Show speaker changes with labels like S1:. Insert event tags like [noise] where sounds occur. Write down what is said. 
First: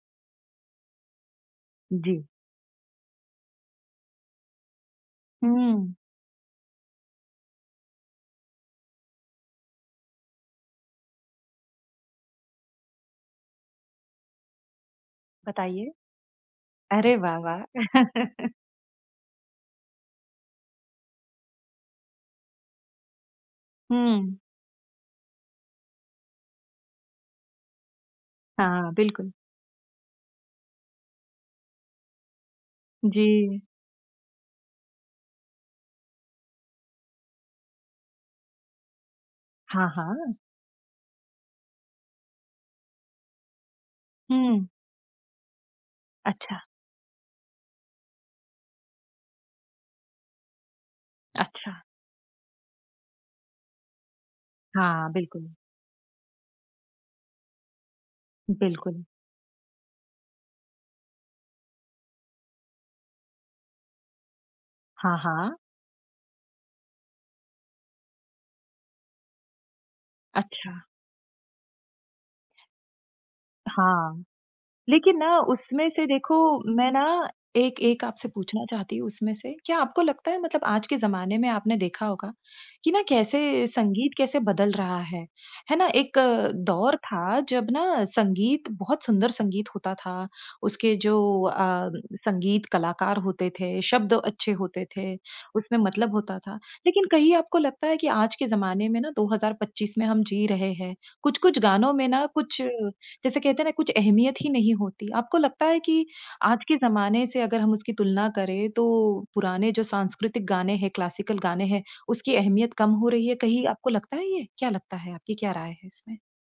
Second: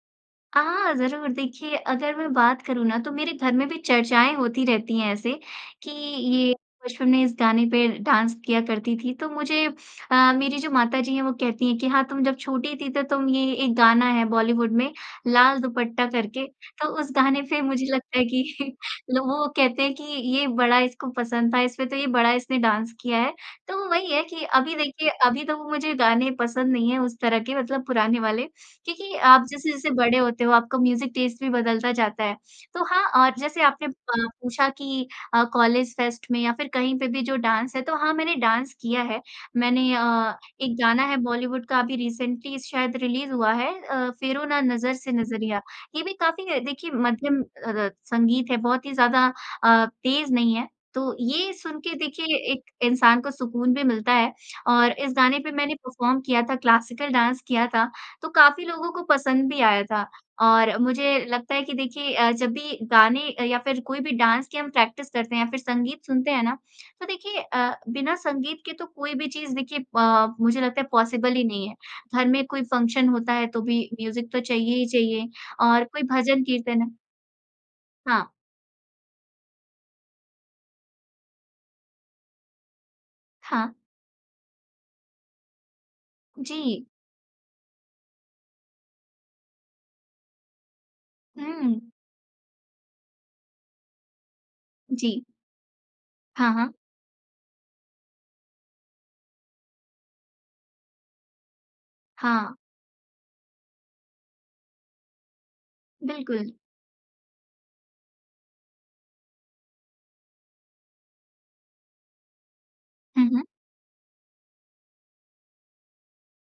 S1: आह! ज़रूर। देखिए अगर
S2: जी।
S1: मैं बात करूँ ना तो मेरे घर में भी चर्चाएँ होती रहती हैं ऐसे कि,
S2: हुँ।
S1: ये बचपन ने इस गाने पे डांस किया करती थी तो मुझे अ, मेरी जो माताजी है वो कहती है कि हाँ तुम जब छोटी थी तो तुम ये एक गाना है बॉलीवुड में लाल
S2: बताइए।
S1: दुपट्टा करके तो उस
S2: अरे वाह,
S1: गाने पे
S2: वाह!
S1: मुझे लगता है कि
S2: [laughs]
S1: [chuckles] वो कहते हैं कि ये बड़ा इसको पसंद था, इसमें तो ये बड़ा इसने डांस किया है। तो वो वही है
S2: हुँ।
S1: की अभी देखिये, अभी तो वो मुझे गाने पसंद नहीं है उस तरह के मतलब पुराने वाले
S2: हाँ,
S1: क्योंकि
S2: बिल्कुल।
S1: आप जैसे-जैसे बड़े होते हो आपका म्यूज़िक टेस्ट बदलता जाता है। तो हाँ और जैसे
S2: जी।
S1: आपने प पूछा कि अ, कॉलेज फेस्ट में या फिर कहीं पे भी जो डांस है तो हाँ मैंने डांस किया है। मैंने
S2: हाँ,
S1: अ,
S2: हाँ।
S1: एक गाना है बॉलीवुड का अभी रिसेंटली शायद रिलीज हुआ है अ, "फेरों ना
S2: हुँ।
S1: नज़र से नजरिया"। ये भी काफी
S2: अच्छा।
S1: देखिए मध्यम अरत संगीत है बहुत ही ज़्यादा अ, तेज़ नहीं है। तो ये सुन
S2: अच्छा।
S1: के देखिए, एक इंसान को सुकून भी मिलता है और
S2: हाँ,
S1: इस गाने पे
S2: बिल्कुल।
S1: मैंने परफॉर्म किया था, क्लासिकल डांस किया था, तो काफ़ी लोगों को
S2: बिल्कुल।
S1: पसंद भी आया था। और मुझे लगता है कि देखिए अ, जब भी गाने या फिर कोई भी डांस की हम प्रैक्टिस
S2: हाँ,
S1: करते हैं या
S2: हाँ।
S1: फिर संगीत सुनते हैं ना, तो देखिए अ, बिना संगीत के तो कोई भी चीज़ देखिए पा मुझे लगता
S2: अच्छा।
S1: है पॉसिबल ही नहीं है। घर में कोई फंक्शन होता है तो भी
S2: हाँ,
S1: म्यूज़िक तो चाहिए ही
S2: लेकिन
S1: चाहिए
S2: ना
S1: और
S2: उसमें
S1: कोई
S2: से देखो,
S1: भजन कीर्तन
S2: मैं ना एक एक आपसे
S1: हाँ।
S2: पूछना चाहती हूँ उसमें से, क्या आपको लगता है मतलब आज के ज़माने में आपने देखा होगा कि ना कैसे
S1: हाँ।
S2: संगीत कैसे बदल रहा है, है ना? एक अ,
S1: जी।
S2: दौर था जब ना संगीत, बहुत सुंदर संगीत होता था। उसके जो अ,
S1: हुँ।
S2: संगीत कलाकार होते थे, शब्द अच्छे होते थे,
S1: जी।
S2: उसमें मतलब होता
S1: हाँ,
S2: था।
S1: हाँ।
S2: लेकिन कहीं आपको लगता है कि आज के ज़माने में ना 2025 में हम जी रहे हैं। कुछ-कुछ गानों में ना
S1: हाँ।
S2: कुछ जैसे कहते हैं ना कुछ अहमियत ही नहीं होती। आपको लगता है कि
S1: बिल्कुल।
S2: आज के ज़माने से अगर हम उसकी तुलना करें तो पुराने जो सांस्कृतिक गाने हैं, क्लासिकल गाने हैं, उसकी अहमियत कम हो
S1: हुँ,
S2: रही है,
S1: हुँ।
S2: कहीं आपको लगता है ये? क्या लगता है, आपकी क्या राय है इसमें?